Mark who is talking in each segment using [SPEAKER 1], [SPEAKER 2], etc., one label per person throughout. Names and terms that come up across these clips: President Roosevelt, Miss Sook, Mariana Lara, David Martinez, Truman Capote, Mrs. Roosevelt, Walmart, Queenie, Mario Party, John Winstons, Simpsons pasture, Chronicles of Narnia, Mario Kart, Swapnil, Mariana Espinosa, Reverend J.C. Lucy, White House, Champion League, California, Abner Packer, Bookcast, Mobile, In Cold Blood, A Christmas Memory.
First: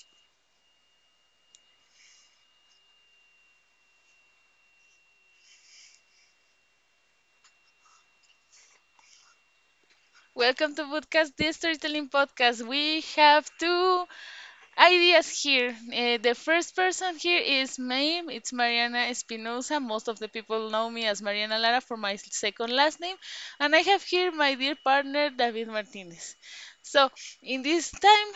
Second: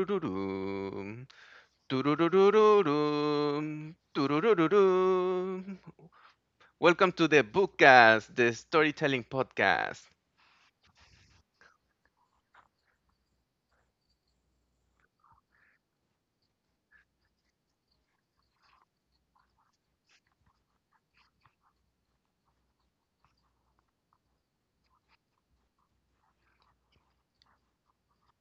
[SPEAKER 1] doo-doo-doo-doo-doom, doo-doo-doo-doo-doom, doo-doo-doo-doo-doom. Welcome to the Bookcast, the storytelling podcast.
[SPEAKER 2] Welcome to Podcast, the storytelling podcast. We have two ideas here. The first person here is me. It's Mariana Espinosa. Most of the people know me as Mariana Lara for my second last name. And I have here my dear partner, David Martinez. So, in this time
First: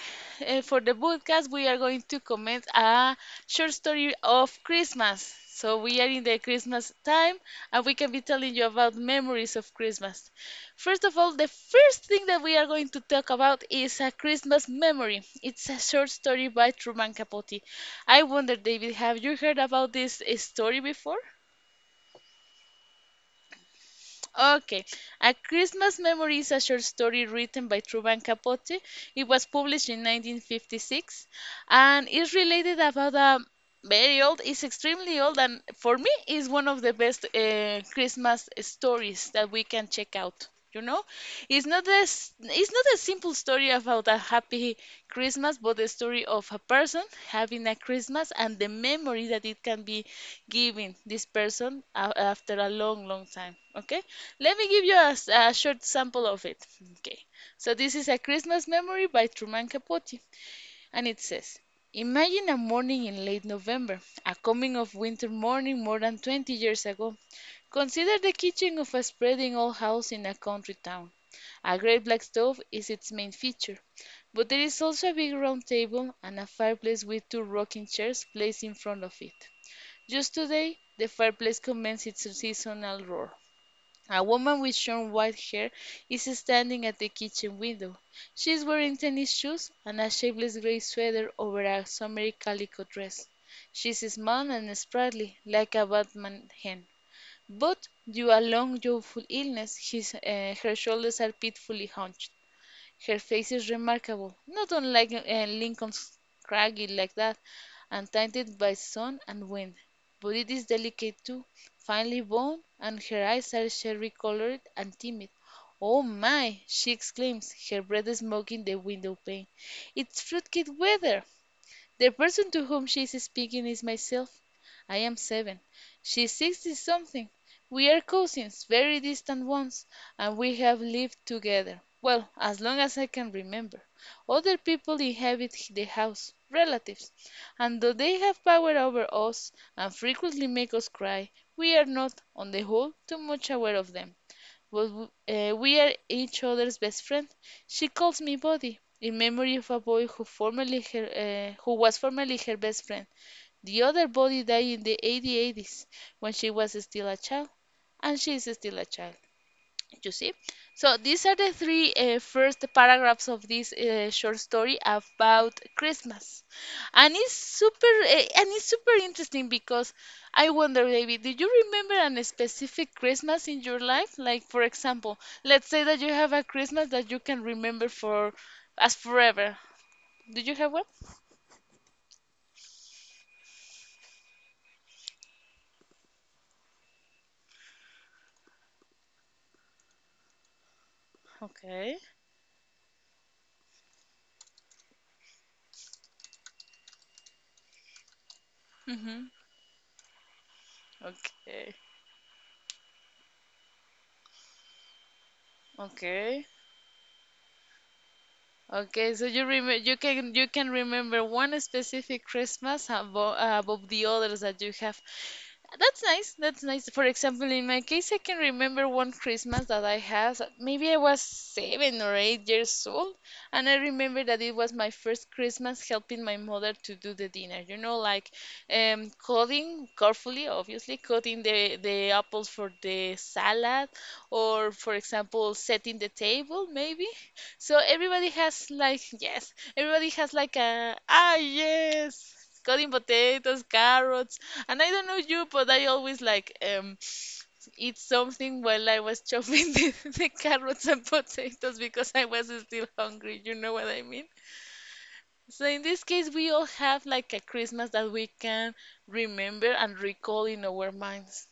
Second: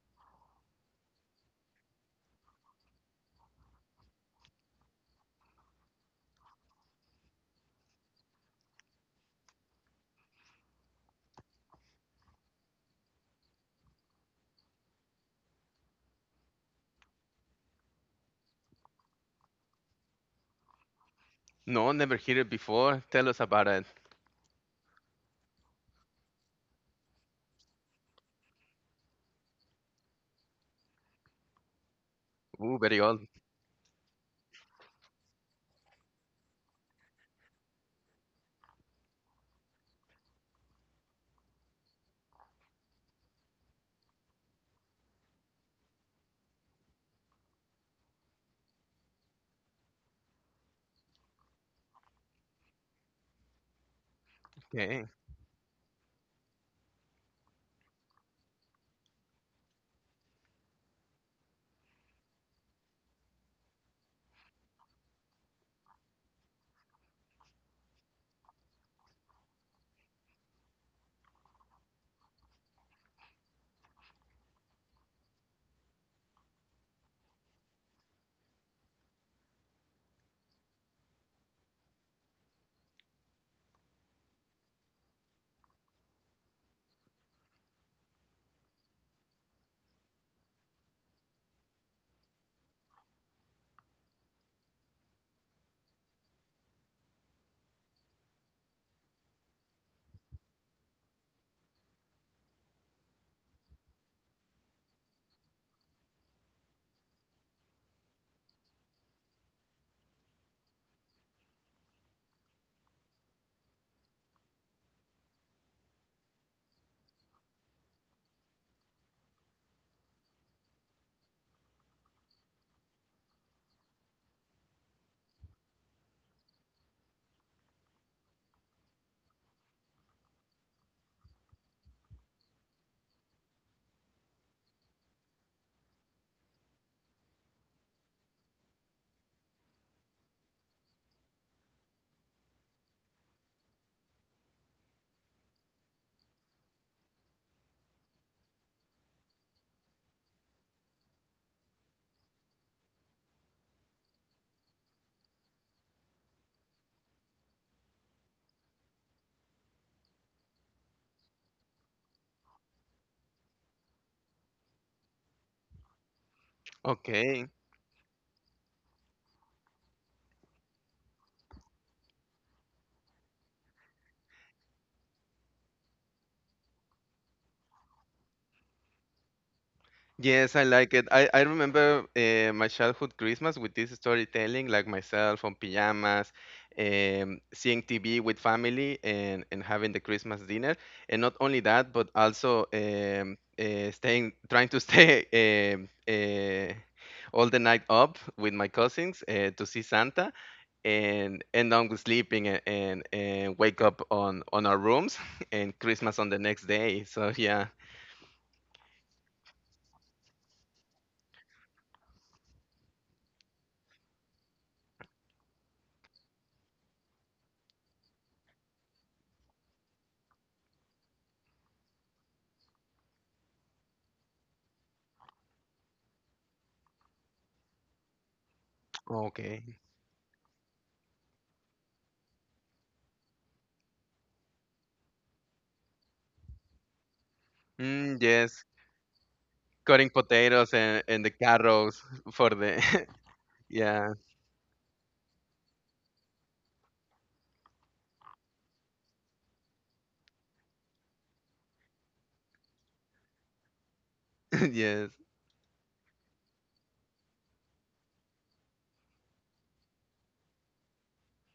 [SPEAKER 2] for the podcast, we are going to comment a short story of Christmas. So, we are in the Christmas time and we can be telling you about memories of Christmas. First of all, the first thing that we are going to talk about is A Christmas Memory. It's a short story by Truman Capote. I wonder, David, have you heard about this story before?
[SPEAKER 1] No, never heard it before. Tell us about it.
[SPEAKER 2] Okay. A Christmas Memory is a short story written by Truman Capote. It was published in 1956 and is
[SPEAKER 1] Ooh,
[SPEAKER 2] related
[SPEAKER 1] very
[SPEAKER 2] about
[SPEAKER 1] old.
[SPEAKER 2] a very old, it's extremely old, and for me is one of the best Christmas stories that we can check out. You know, it's not this, it's not a simple story about a happy Christmas, but the story of a person having a Christmas and the memory that it can be giving this person after a long, long time. Okay, let me give you
[SPEAKER 1] Okay,
[SPEAKER 2] a short sample of it. Okay, so this is a Christmas memory by Truman Capote, and it says. Imagine a morning in late November, a coming of winter morning more than 20 years ago. Consider the kitchen of a spreading old house in a country town. A great black stove is its main feature, but there is also a big round table and a fireplace with two rocking chairs placed in front of it. Just today, the fireplace commenced its seasonal roar. A woman with short white hair is standing at the kitchen window. She is wearing tennis shoes and a shapeless gray sweater over a summery calico dress. She is small and sprightly, like a Batman hen. But due a long, youthful illness, her shoulders are pitifully hunched. Her face is remarkable, not unlike Lincoln's, craggy like that, and tinted by sun and wind. But it is delicate too, finely boned, and her eyes are cherry colored and timid. "Oh my!" she exclaims, her breath smoking the window pane. "It's fruitcake weather!" The person to whom she is speaking is myself. I am seven. She is sixty something. We are cousins, very distant ones, and we have lived together well, as long as I can remember. Other people inhabit the house, relatives, and though they have power over us and frequently make us cry, we are not, on the whole, too much aware of them. Well, we are each other's best friend. She calls me Buddy in memory of a boy who was formerly her best friend. The other Buddy died in the '80s when she was still a child, and she is still a child, you see. So these are the three first paragraphs of this short story about Christmas. And it's
[SPEAKER 1] okay.
[SPEAKER 2] super uh, and it's super interesting because I wonder, David, do you remember an specific Christmas in your life, like for example, let's say that you have a Christmas that you can remember for as forever. Do
[SPEAKER 1] Yes,
[SPEAKER 2] you
[SPEAKER 1] I
[SPEAKER 2] have one?
[SPEAKER 1] like it. I remember my childhood Christmas with this storytelling, like myself on pajamas, seeing TV with family and, having the Christmas dinner. And not only that,
[SPEAKER 2] Okay.
[SPEAKER 1] but also staying, trying to stay um, uh, all the night up with my cousins
[SPEAKER 2] Mm-hmm.
[SPEAKER 1] to see Santa, and end
[SPEAKER 2] Okay.
[SPEAKER 1] up sleeping, and wake up on, our rooms and Christmas on the
[SPEAKER 2] Okay.
[SPEAKER 1] next day. So yeah.
[SPEAKER 2] Okay, so you remember, you can remember one specific Christmas above the others that you have. That's nice. That's nice. For example, in my case, I can remember one Christmas that I had. Maybe I was 7 or 8 years old, and I remember that it was my first Christmas helping my mother to do the dinner. You know, like
[SPEAKER 1] Okay.
[SPEAKER 2] cutting carefully, obviously, cutting the apples for the salad, or for example, setting the table, maybe. So
[SPEAKER 1] Mm,
[SPEAKER 2] everybody
[SPEAKER 1] yes.
[SPEAKER 2] has like, yes,
[SPEAKER 1] Cutting
[SPEAKER 2] everybody has like
[SPEAKER 1] potatoes
[SPEAKER 2] a,
[SPEAKER 1] and, the
[SPEAKER 2] ah,
[SPEAKER 1] carrots
[SPEAKER 2] yes.
[SPEAKER 1] for the
[SPEAKER 2] Cutting potatoes,
[SPEAKER 1] yeah.
[SPEAKER 2] carrots, and I don't know you, but I always like eat something while I was chopping the, the carrots and potatoes because I was still hungry. You know what I mean?
[SPEAKER 1] Yes.
[SPEAKER 2] So in this case, we all have like a Christmas that we can remember and recall in our minds.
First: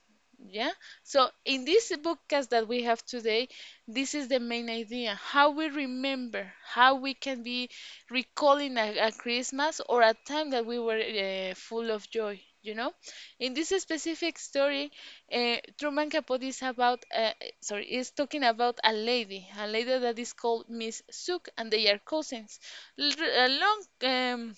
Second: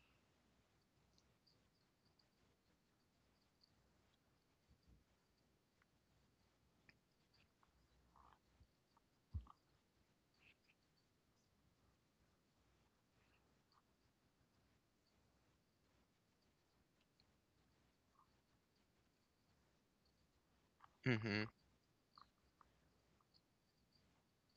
[SPEAKER 2] Yeah. So in this bookcast that we have today, this is the main idea: how we remember, how we can be recalling a Christmas or a time that we were full of joy. You know, in this specific story, Truman Capote is talking about a lady that is called Miss
[SPEAKER 1] Hmm.
[SPEAKER 2] Sook, and they are cousins. Long,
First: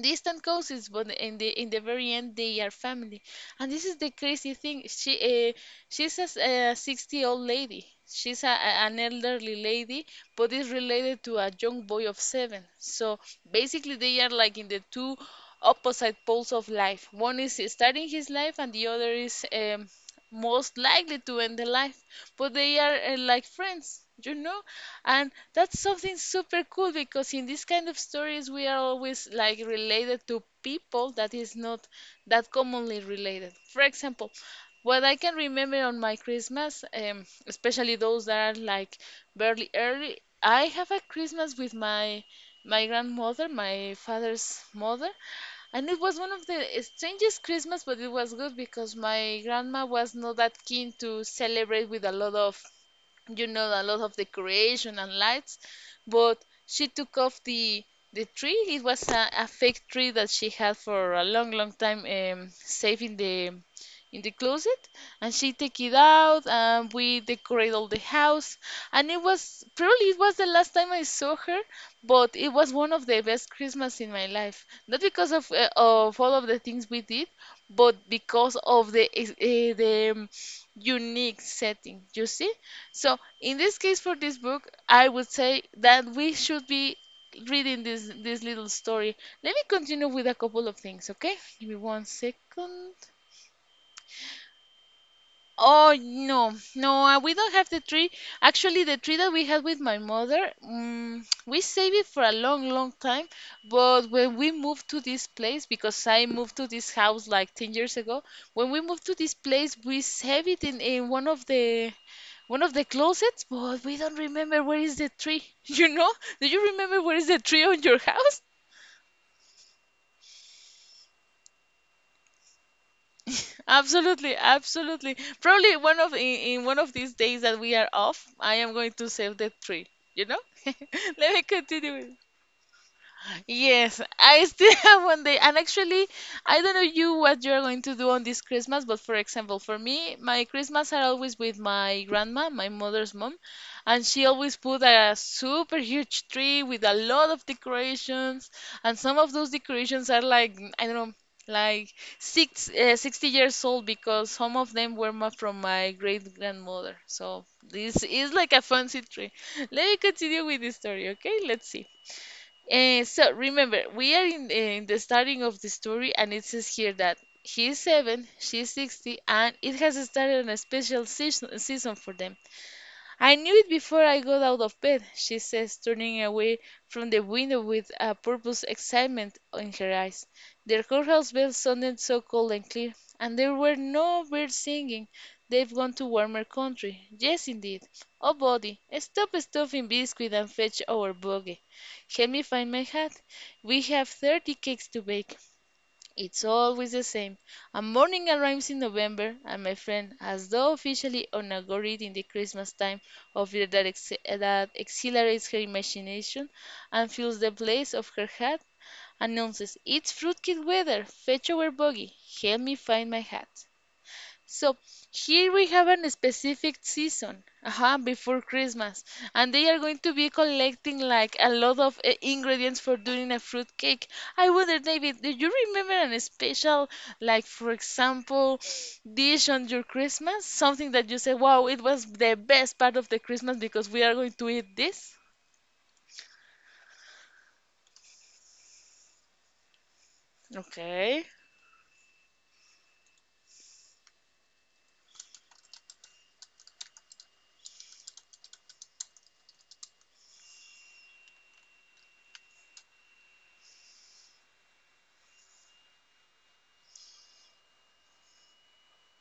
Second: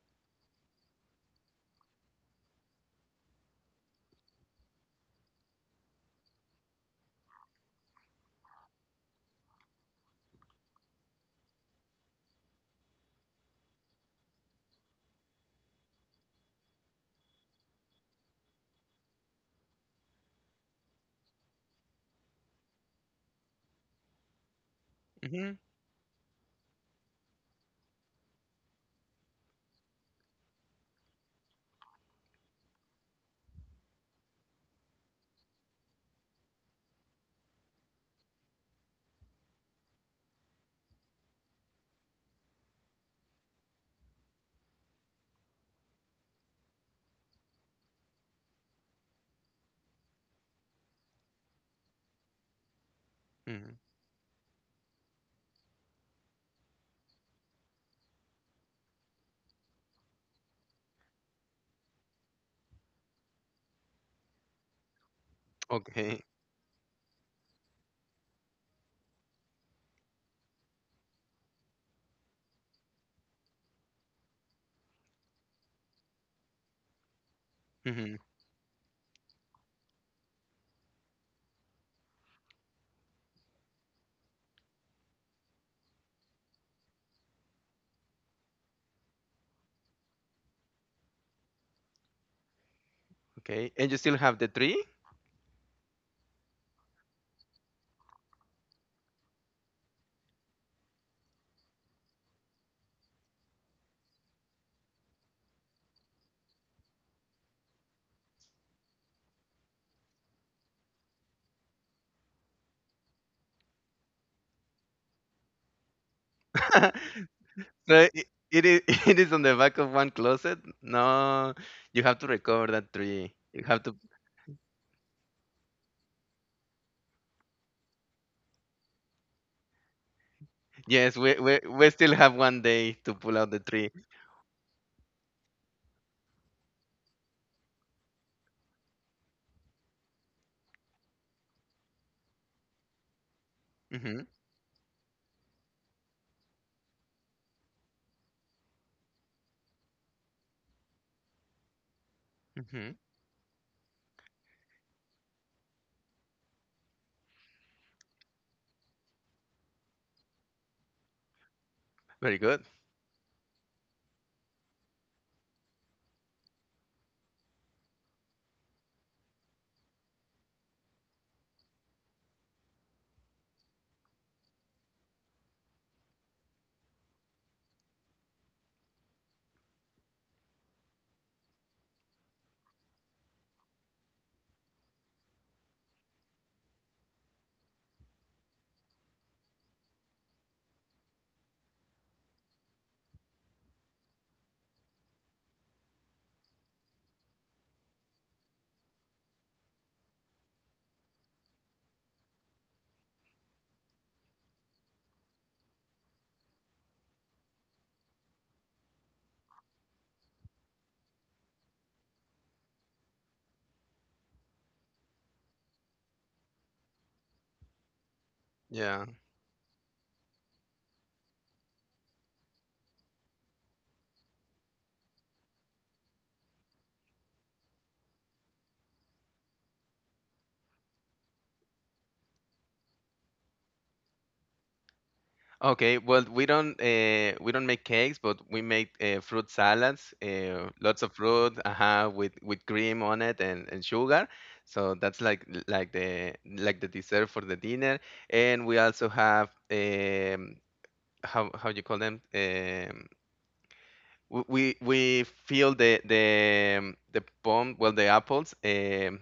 [SPEAKER 2] distant cousins, but in the very end, they are family. And this is the crazy thing. She's a 60 old lady. She's an elderly lady, but is related to a young boy of seven. So basically, they are like in the two opposite poles of life. One is starting his life, and the other is most likely to end the life. But they are like friends, you know? And
[SPEAKER 1] Hmm.
[SPEAKER 2] that's something super cool because in these kind of stories, we are always like related to people that is not that commonly related. For example, what I can remember on my Christmas, especially those that are like barely early, I have a Christmas with my grandmother, my father's mother, and it was one of the strangest Christmas, but it was good because my grandma was not that keen to celebrate with a lot of you know a
[SPEAKER 1] Hmm.
[SPEAKER 2] lot of decoration and lights. But she took off the tree. It was a fake tree that she had for a long, long time, saved the in the closet, and she take it
[SPEAKER 1] Okay.
[SPEAKER 2] out and we decorate all the house. And it was probably, it was the last time I saw her, but it was one of the best Christmas in my life, not because of of all of the things we did, but
[SPEAKER 1] Hmm.
[SPEAKER 2] because of the unique setting, you see. So in this case, for this book, I would say that we should be reading this little story. Let me continue with a couple of things. Okay, give me one second.
[SPEAKER 1] Okay, and you still have the tree?
[SPEAKER 2] Oh no, no, we don't have the tree. Actually, the tree that we had with my mother, we saved it for a long, long time. But when we moved to this place, because I moved to this house like 10 years ago, when we moved to this place, we saved it in one of the closets. But we don't remember where is the tree. You know? Do you remember where is the tree on
[SPEAKER 1] So
[SPEAKER 2] your
[SPEAKER 1] it,
[SPEAKER 2] house?
[SPEAKER 1] it is it is on the back of one closet. No, you have to recover that tree. You have to—
[SPEAKER 2] Absolutely, absolutely. Probably in one of these days that we are off, I am going to save the tree. You know?
[SPEAKER 1] Yes,
[SPEAKER 2] Let
[SPEAKER 1] we
[SPEAKER 2] me
[SPEAKER 1] we, we
[SPEAKER 2] continue.
[SPEAKER 1] still have one day to pull out the tree.
[SPEAKER 2] Yes, I still have one day. And actually, I don't know you what you're going to do on this Christmas, but for example, for me, my Christmas are always with my grandma, my mother's mom, and she
[SPEAKER 1] Hmm.
[SPEAKER 2] always put a super huge tree with a lot of decorations, and some of those decorations are like, I don't know, like
[SPEAKER 1] Hmm.
[SPEAKER 2] 60 years old because some of them were from my great grandmother. So this is like a fancy tree. Let me continue with the story, okay? Let's see.
[SPEAKER 1] Very good.
[SPEAKER 2] So remember, we are in the starting of the story, and it says here that he is seven, she is 60, and it has started a special season for them. "I knew it before I got out of bed," she says, turning away from the window with a purpose, excitement in her eyes. "The courthouse bell sounded so cold and clear, and there were no birds singing. They've gone to warmer country. Yes, indeed. Oh, Buddy, stop stuffing biscuit and fetch our buggy. Help me find my hat. We have 30 cakes to bake." It's always the same. A morning arrives in November, and my friend, as though officially inaugurating the Christmas time of year that exhilarates her imagination and fills the place of her hat, announces, "It's fruitcake weather! Fetch our buggy! Help me find my hat!" So here we have a specific season, before Christmas,
[SPEAKER 1] Yeah.
[SPEAKER 2] and they are going to be collecting like a lot of ingredients for doing a fruit cake. I wonder, David, do you remember a special, like for example, dish on your Christmas? Something that you say, "Wow, it was the best part of the Christmas because we are going to eat this."
[SPEAKER 1] Okay, well, we don't make cakes, but we make fruit salads, lots of
[SPEAKER 2] Okay,
[SPEAKER 1] fruit, with cream on it, and, sugar. So that's like the dessert for the dinner. And we also have, how you call them? We fill the pom, well, the apples.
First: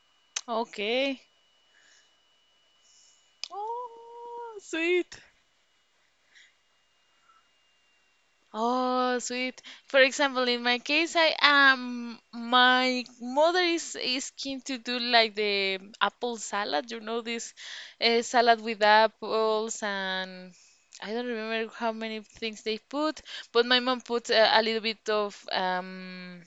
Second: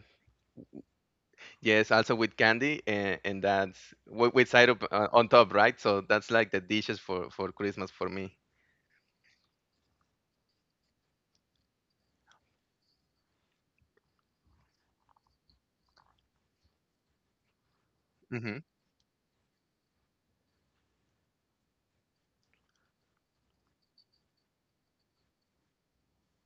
[SPEAKER 2] okay.
[SPEAKER 1] Yes, also with candy, and, that's with,
[SPEAKER 2] Oh,
[SPEAKER 1] syrup,
[SPEAKER 2] sweet.
[SPEAKER 1] on top, right? So that's like the dishes for Christmas for me.
[SPEAKER 2] Oh, sweet. For example, in my case, I my mother is keen to do like the apple salad. You know this
[SPEAKER 1] Mhm.
[SPEAKER 2] salad with apples and I don't remember how many things they put, but my mom put a little bit of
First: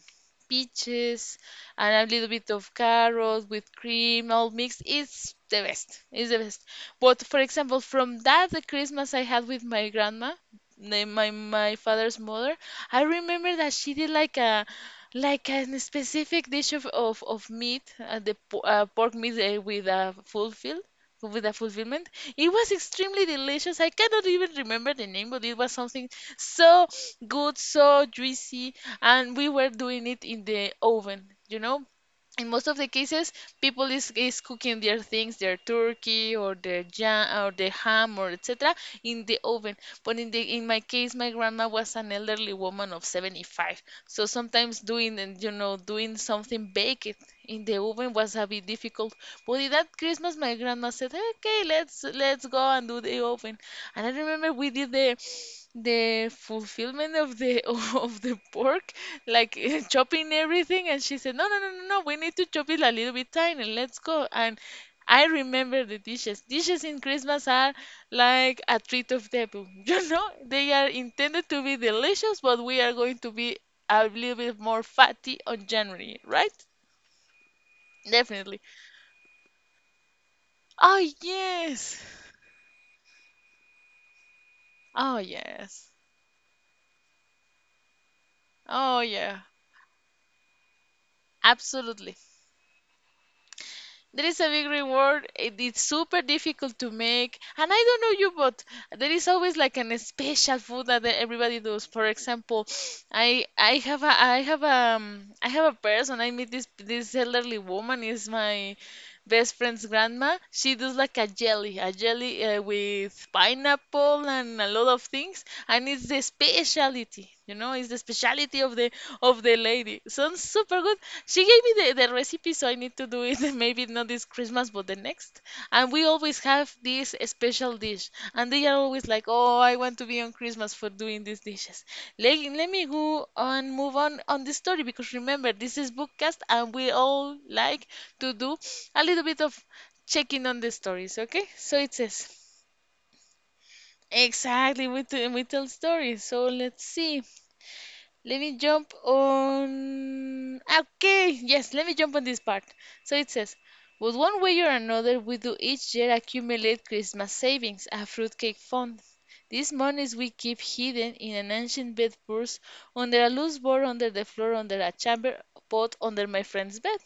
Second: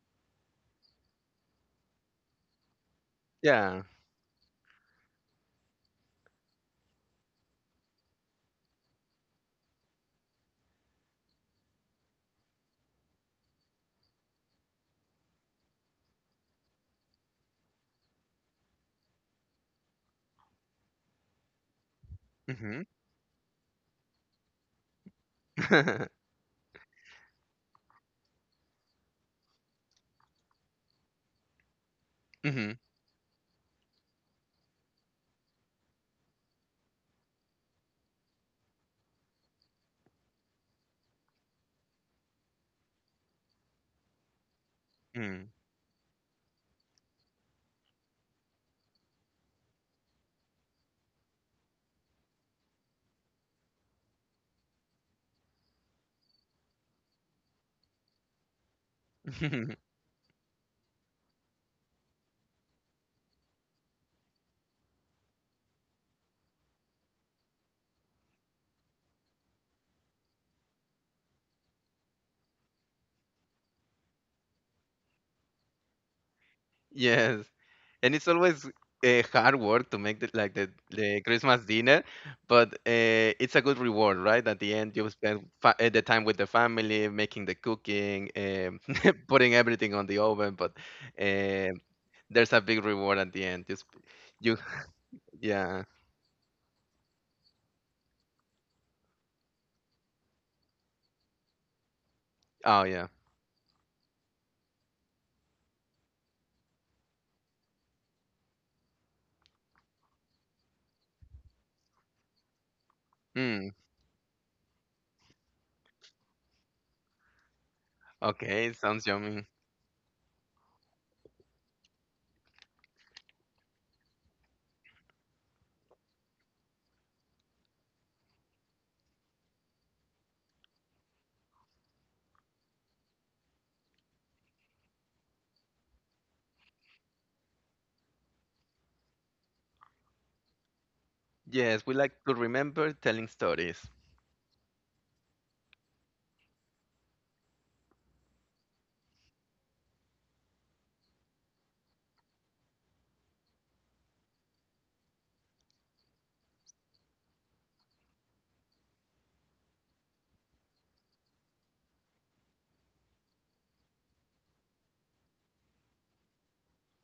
[SPEAKER 2] peaches and a little bit of carrots with
[SPEAKER 1] Yeah.
[SPEAKER 2] cream all mixed. It's the best. It's the best. But for example, from that the Christmas I had with my grandma my father's mother, I remember that she did like a specific dish of meat, the po pork meat with a fulfilled with a fulfillment. It was
[SPEAKER 1] Mhm.
[SPEAKER 2] extremely delicious. I cannot even remember the name, but it was something
[SPEAKER 1] Mhm.
[SPEAKER 2] so good, so juicy, and we were doing it in the oven, you know, in most of the cases people is cooking their things, their turkey or their jam or the ham or etc in the oven. But in my case my grandma was an elderly woman of 75, so sometimes doing, and
[SPEAKER 1] Mm.
[SPEAKER 2] you know, doing something baked in the oven was a bit difficult. But in that Christmas my grandma said, okay, let's go and do the oven. And I remember we did the fulfillment of the of the pork, like chopping everything, and she said, no, no, no, no, no, we need to chop it a little bit tiny. Let's go. And I remember the dishes in Christmas are like a treat of devil, you know, they are intended to be delicious, but we are going to be a little bit more fatty on January, right?
[SPEAKER 1] Yes. And it's
[SPEAKER 2] Definitely.
[SPEAKER 1] always hard work to make like the,
[SPEAKER 2] Oh,
[SPEAKER 1] the Christmas
[SPEAKER 2] yes.
[SPEAKER 1] dinner, but it's a good reward, right? At the end, you
[SPEAKER 2] Oh,
[SPEAKER 1] spend fa
[SPEAKER 2] yes.
[SPEAKER 1] the time with the family, making the cooking,
[SPEAKER 2] Oh, yeah.
[SPEAKER 1] putting everything on the oven, but um
[SPEAKER 2] Absolutely.
[SPEAKER 1] there's a big reward at the end. Just
[SPEAKER 2] There is a
[SPEAKER 1] you,
[SPEAKER 2] big reward. It's
[SPEAKER 1] yeah.
[SPEAKER 2] super difficult to make, and I don't know you, but there is always like an special food that everybody does. For example,
[SPEAKER 1] Oh, yeah.
[SPEAKER 2] I have a person. I meet this elderly woman. Is my best friend's grandma. She does like a jelly with
[SPEAKER 1] Mm.
[SPEAKER 2] pineapple and a lot of things, and it's the speciality. You know, it's the speciality
[SPEAKER 1] Okay, sounds
[SPEAKER 2] of
[SPEAKER 1] yummy.
[SPEAKER 2] the lady. Sounds super good. She gave me the recipe, so I need to do it maybe not this Christmas, but the next. And we always have this special dish, and they are always like, "Oh, I want to be on Christmas for doing these dishes." Let me go and move on the story, because remember this is bookcast, and we all like to do a little bit of checking on the stories. Okay, so
[SPEAKER 1] Yes,
[SPEAKER 2] it
[SPEAKER 1] we like
[SPEAKER 2] says
[SPEAKER 1] to remember telling stories.
[SPEAKER 2] exactly. We tell stories. So let's see. Let me jump on. Okay, yes, let me jump on this part. So it says, but one way or another, we do each year accumulate Christmas savings, a fruitcake fund. These monies we keep hidden in an ancient bed purse, under a loose board, under the floor, under a chamber pot, under my friend's bed.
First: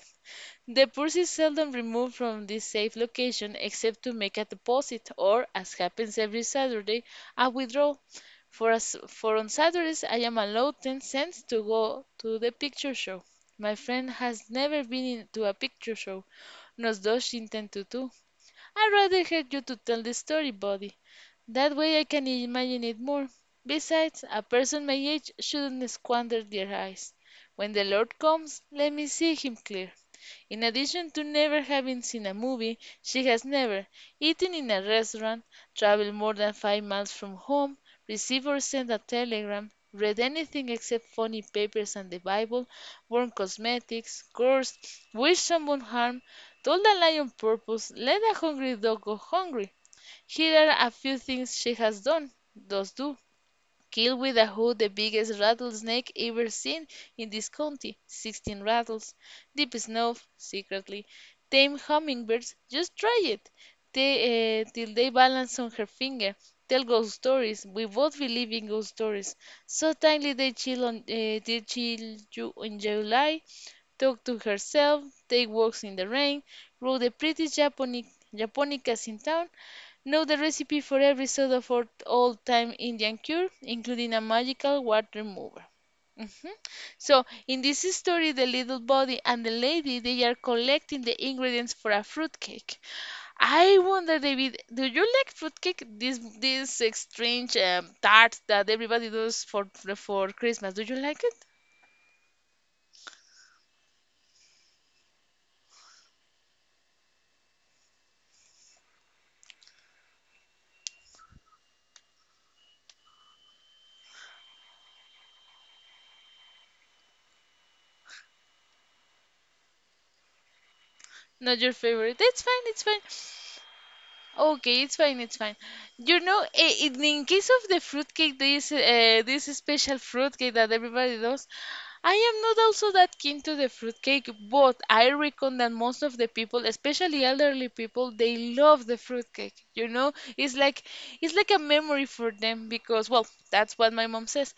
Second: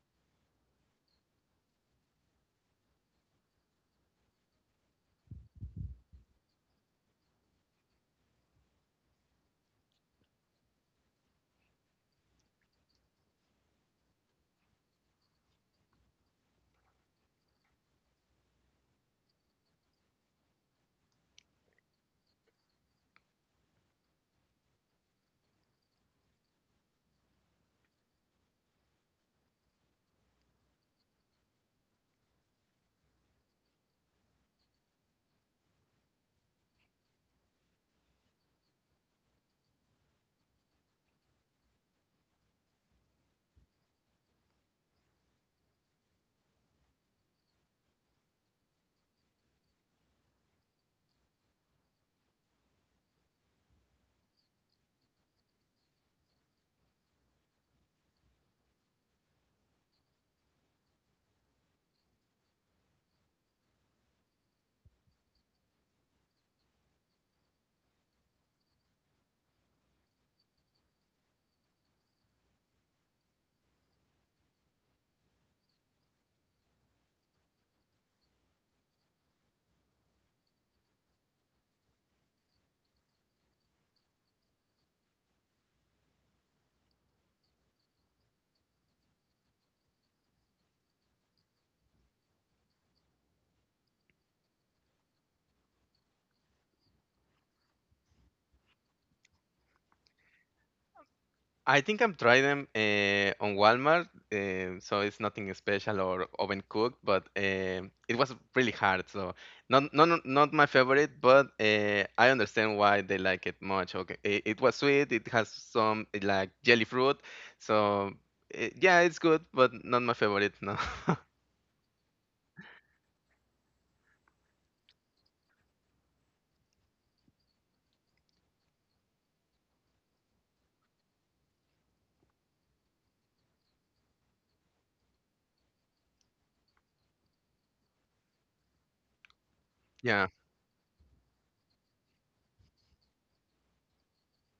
[SPEAKER 2] The purse is seldom removed from this safe location except to make a deposit or, as happens every Saturday, a withdrawal. For us, for on Saturdays, I am allowed 10¢ to go to the picture show. My friend has never been to a picture show, nor does she intend to do. I'd rather have you to tell the story, Buddy. That way I can imagine it more. Besides, a person my age shouldn't squander their eyes. When the Lord comes, let me see him clear. In addition to never having seen a movie, she has never eaten in a restaurant, traveled more than 5 miles from home, received or sent a telegram, read anything except funny papers and the Bible, worn cosmetics, cursed, wished someone harm, told the lion purpose, let a hungry dog go hungry. Here are a few things she has done, does do. Kill with a hoe the biggest rattlesnake ever seen in this county, 16 rattles. Deep snow secretly. Tame hummingbirds, just try it. They, till they balance on her finger. Tell ghost stories. We both believe in ghost stories. So timely they they chill you in July. Talked to herself, take walks in the rain, rode the prettiest Japonicas in town, know the recipe for every sort of old-time Indian cure, including a magical water remover. Mhm. So, in this story, the little body and the lady, they are collecting the ingredients for a fruitcake. I wonder, David, do you like fruitcake? These strange tarts that everybody does for Christmas. Do you like it?
[SPEAKER 1] I think I'm trying them, on Walmart, so it's nothing special or oven cooked, but it was really hard. So not my favorite, but I understand why they like it much. Okay, it was sweet. It has some, like jelly fruit, so, yeah, it's good, but not my favorite. No.
[SPEAKER 2] Not your favorite. That's fine. It's fine. Okay, it's fine, it's fine. You know, in case of the fruitcake, this this special fruitcake that everybody does, I am not also that keen to the fruitcake, but I reckon that most of the people, especially elderly people, they love the fruitcake. You know,
[SPEAKER 1] Yeah.
[SPEAKER 2] it's like a memory for them because, well, that's what my mom says.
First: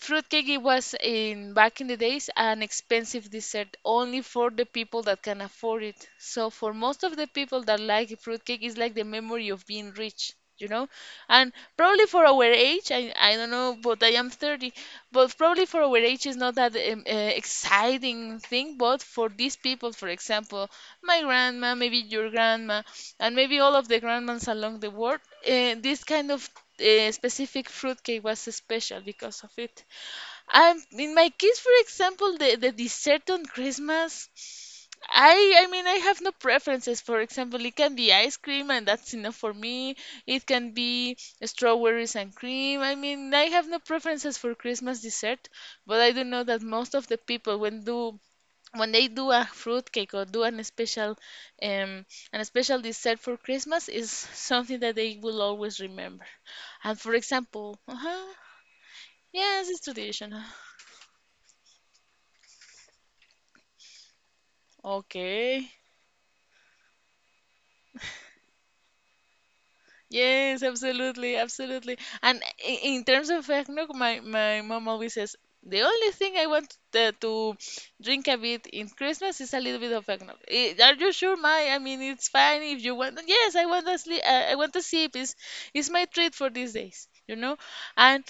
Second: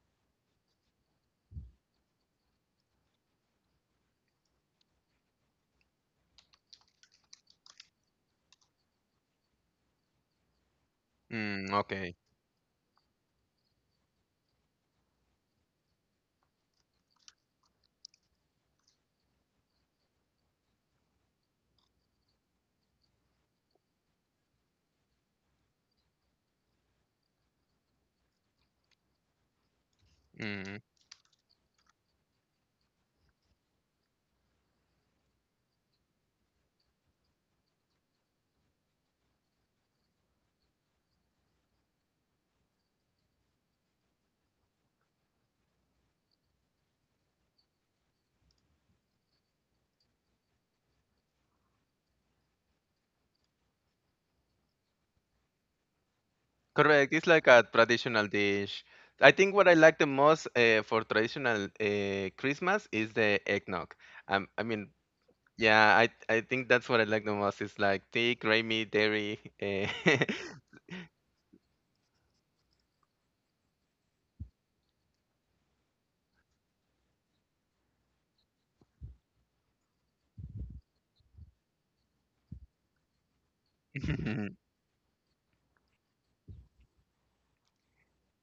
[SPEAKER 2] Fruitcake, it was in back in the days an expensive dessert only for the people that can afford it. So for most of the people that like fruitcake, it's like the memory of being rich, you know? And
[SPEAKER 1] Mm,
[SPEAKER 2] probably
[SPEAKER 1] okay.
[SPEAKER 2] for our age I don't know, but I am 30. But probably for our age is not that exciting thing, but for these people, for example, my grandma, maybe your grandma, and maybe all of the grandmas along the world, this kind of specific fruitcake was special because of it.
[SPEAKER 1] Mm.
[SPEAKER 2] In my case, for example, the dessert on Christmas, I have no preferences. For example, it can be ice cream and that's enough for me. It can be strawberries and cream. I mean I have no preferences for Christmas dessert, but I do know that most of the people when they do a fruit cake or do um an special dessert for Christmas is something that they will always remember. And
[SPEAKER 1] Correct.
[SPEAKER 2] for
[SPEAKER 1] It's like a
[SPEAKER 2] example, uh-huh,
[SPEAKER 1] traditional dish. I think
[SPEAKER 2] yes,
[SPEAKER 1] what I
[SPEAKER 2] it's
[SPEAKER 1] like the
[SPEAKER 2] traditional.
[SPEAKER 1] most, for traditional, Christmas is the eggnog. I mean,
[SPEAKER 2] Okay.
[SPEAKER 1] yeah, I think that's what I like the most. It's like thick, creamy, dairy. Eh.
[SPEAKER 2] Yes, absolutely, absolutely. And in terms of eggnog, my mom always says, the only thing I want to drink a bit in Christmas is a little bit of eggnog. Are you sure, my? I mean, it's fine if you want. Yes, I want a I want a sip. Is my treat for these days, you know? And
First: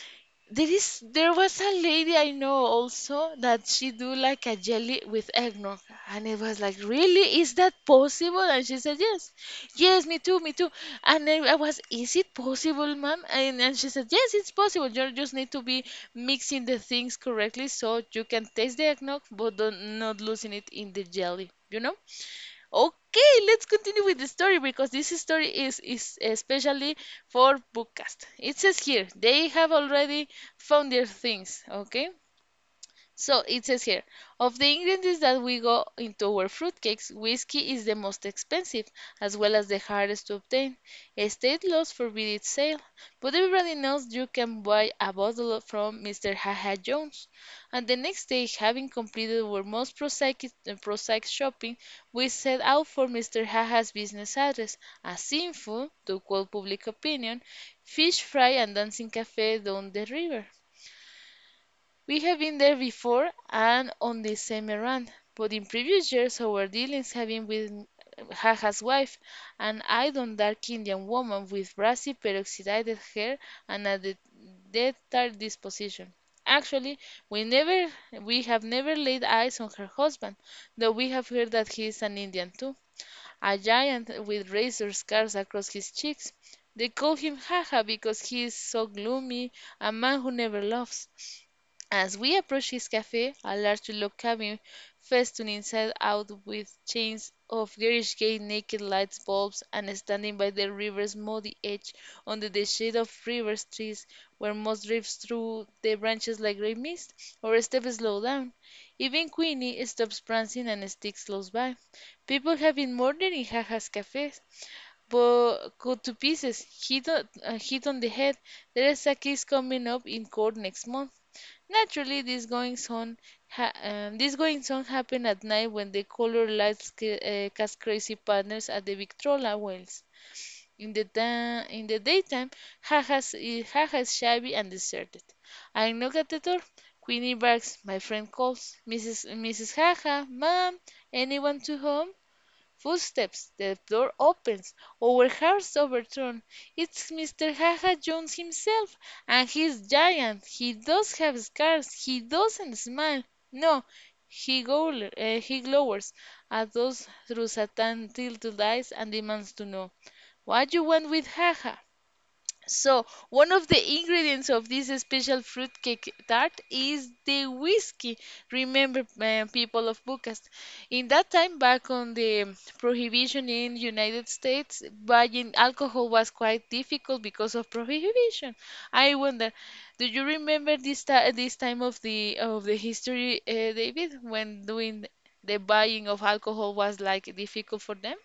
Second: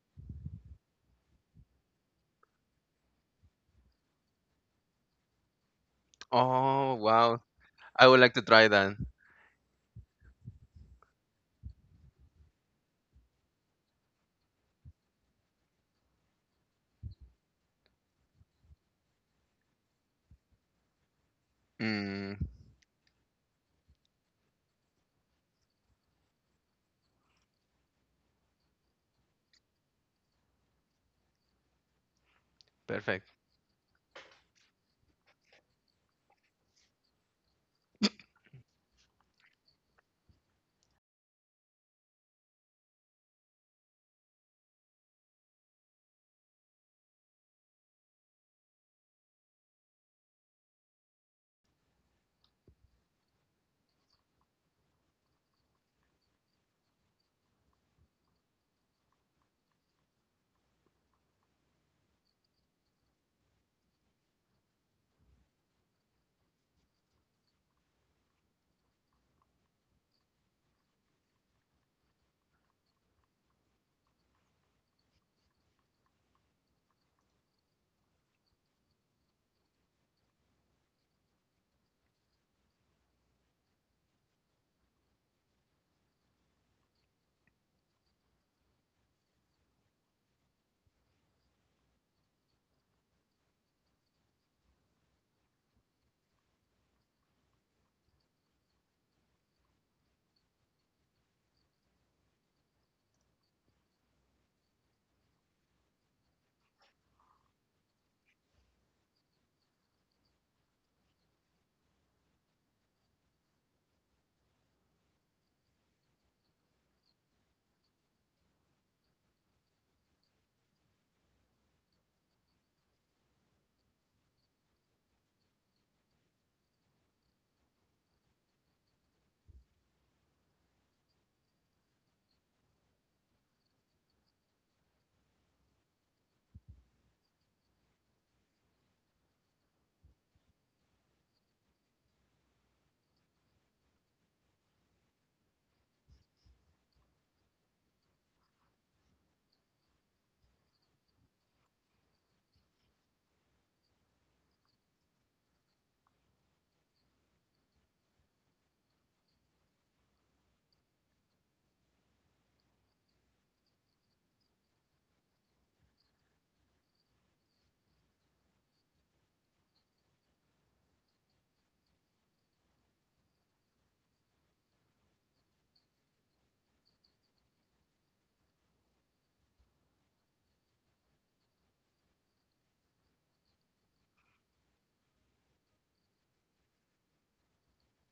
[SPEAKER 2] there was a lady I know also that she do like a jelly with eggnog, and it was like,
[SPEAKER 1] Oh,
[SPEAKER 2] really,
[SPEAKER 1] wow.
[SPEAKER 2] is that
[SPEAKER 1] I would
[SPEAKER 2] possible?
[SPEAKER 1] like to
[SPEAKER 2] And she
[SPEAKER 1] try
[SPEAKER 2] said,
[SPEAKER 1] that.
[SPEAKER 2] yes, yes, me too, me too. And then I was, is it possible, ma'am? And she said, yes, it's possible. You just need to be mixing the things correctly so you can taste the eggnog, but don't, not losing it in the jelly. You know?
[SPEAKER 1] Mm,
[SPEAKER 2] Okay, let's continue with the story because this story is especially for Bookcast. It says here they have already found their things. Okay, so
[SPEAKER 1] perfect.
[SPEAKER 2] it says here, of the ingredients that we go into our fruitcakes, whiskey is the most expensive, as well as the hardest to obtain. State laws forbid its sale, but everybody knows you can buy a bottle from Mr. Haha Jones. And the next day, having completed our most prosaic shopping, we set out for Mr. Haha's business address, a sinful, to quote public opinion, fish fry and dancing cafe down the river. We have been there before and on the same errand, but in previous years our dealings have been with Jaja's wife, an idle dark Indian woman with brassy peroxidized hair and a debtor disposition. Actually, we never we have never laid eyes on her husband, though we have heard that he is an Indian too, a giant with razor scars across his cheeks. They call him Jaja because he is so gloomy, a man who never laughs. As we approached his cafe, a large log cabin festooned inside out with chains of garish gay naked light bulbs, and standing by the river's muddy edge, under the shade of river trees, where moss drifts through the branches like grey mist, our steps slow down. Even Queenie stops prancing and sticks close by. People have been murdered in Jaja's cafes, but cut to pieces, hit on the head. There is a case coming up in court next month. Naturally, this goings on, these goings on happen at night when the color lights cast crazy patterns at the Victrola wells. In the in the daytime, Jaja's shabby and deserted. I knock at the door. Queenie barks. My friend calls. Mrs. Jaja, ma'am, anyone to home? Footsteps. The door opens. Our hearts overturn. It's Mr. Haha Jones himself, and he's giant. He does have scars. He doesn't smile. No. He, he glowers at us through satin tilted eyes and demands to know. What you want with Haha. So, one of the ingredients of this special fruitcake tart is the whiskey. Remember, people of Bucas, in that time back on the prohibition in United States, buying alcohol was quite difficult because of prohibition. I wonder, do you remember this time of the history, David, when doing the buying of alcohol was like difficult for them?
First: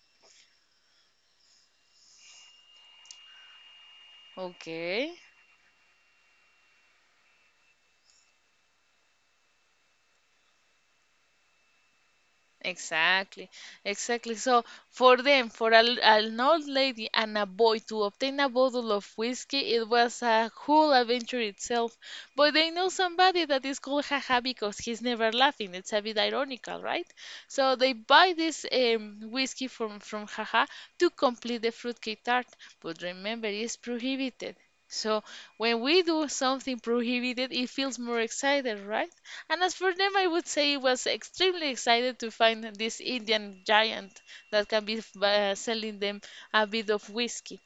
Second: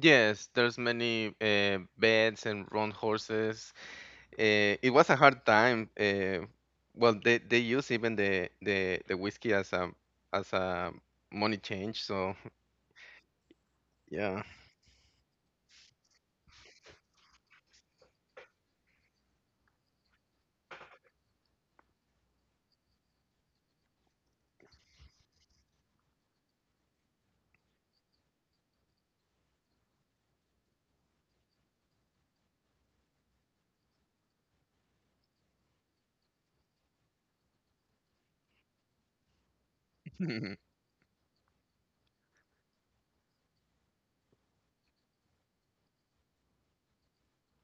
[SPEAKER 1] Yes, there's many, beds and round horses. It was a
[SPEAKER 2] Okay.
[SPEAKER 1] hard time. Well, they use even the whiskey as a money change. So—
[SPEAKER 2] Exactly, exactly.
[SPEAKER 1] yeah.
[SPEAKER 2] So for them, for an old lady and a boy to obtain a bottle of whiskey, it was a whole adventure itself. But they know somebody that is called Haha because he's never laughing. It's a bit ironical, right? So they buy this whiskey from Haha to complete the fruitcake tart. But remember, it's prohibited. So when we do something prohibited, it feels more excited, right? And as for them, I would say he was extremely excited to find this Indian giant that can be selling them a bit of whiskey.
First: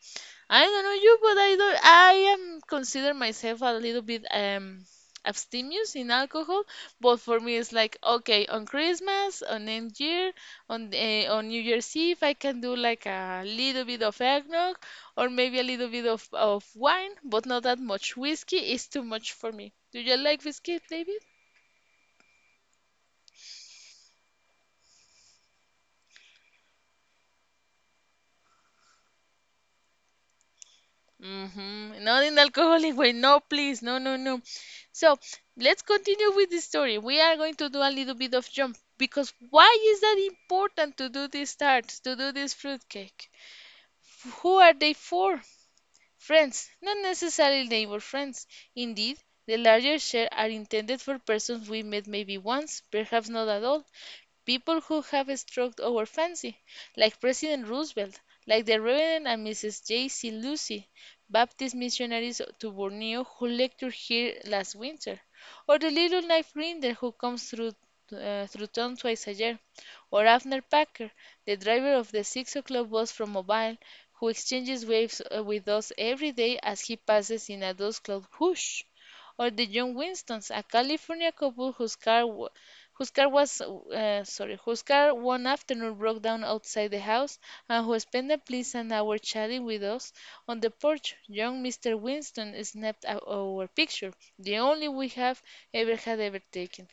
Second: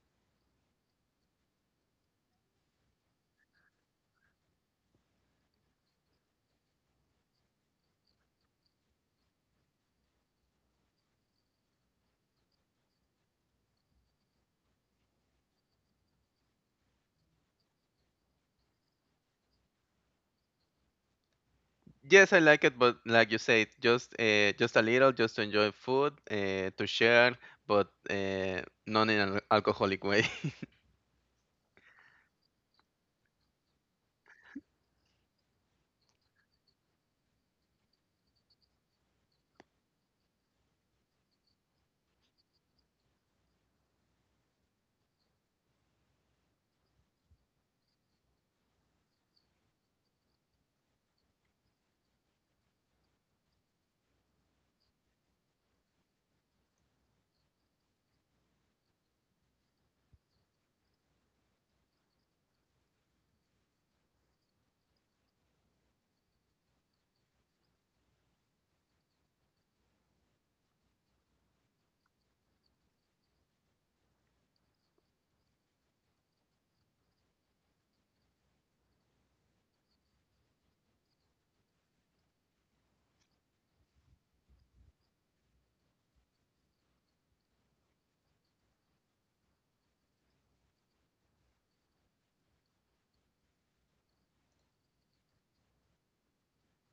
[SPEAKER 2] I don't know you, but I don't. I am consider myself a little bit abstemious in alcohol, but for me it's like okay on Christmas, on End Year, on New Year's Eve, I can do like a little bit of eggnog or maybe a little bit of wine, but not that much whiskey is too much for me. Do you like whiskey, David?
[SPEAKER 1] Yes, I like it, but like you said, just, just a little, just to enjoy food, to share, but not in an alcoholic way.
[SPEAKER 2] Mm-hmm. Not in alcoholic way. No, please. No, no, no. So let's continue with the story. We are going to do a little bit of jump because why is that important to do these tarts, to do this fruitcake? Who are they for? Friends, not necessarily neighbor friends. Indeed, the larger share are intended for persons we met maybe once, perhaps not at all, people who have struck our fancy, like President Roosevelt, like the Reverend and Mrs. J.C. Lucy, Baptist missionaries to Borneo who lectured here last winter, or the little knife grinder who comes through through town twice a year, or Abner Packer, the driver of the 6 o'clock bus from Mobile, who exchanges waves with us every day as he passes in a dust cloud whoosh, or the John Winstons, a California couple whose car was sorry, whose car one afternoon broke down outside the house, and who spent a pleasant hour chatting with us on the porch. Young Mr. Winston snapped our picture, the only we have ever had ever taken.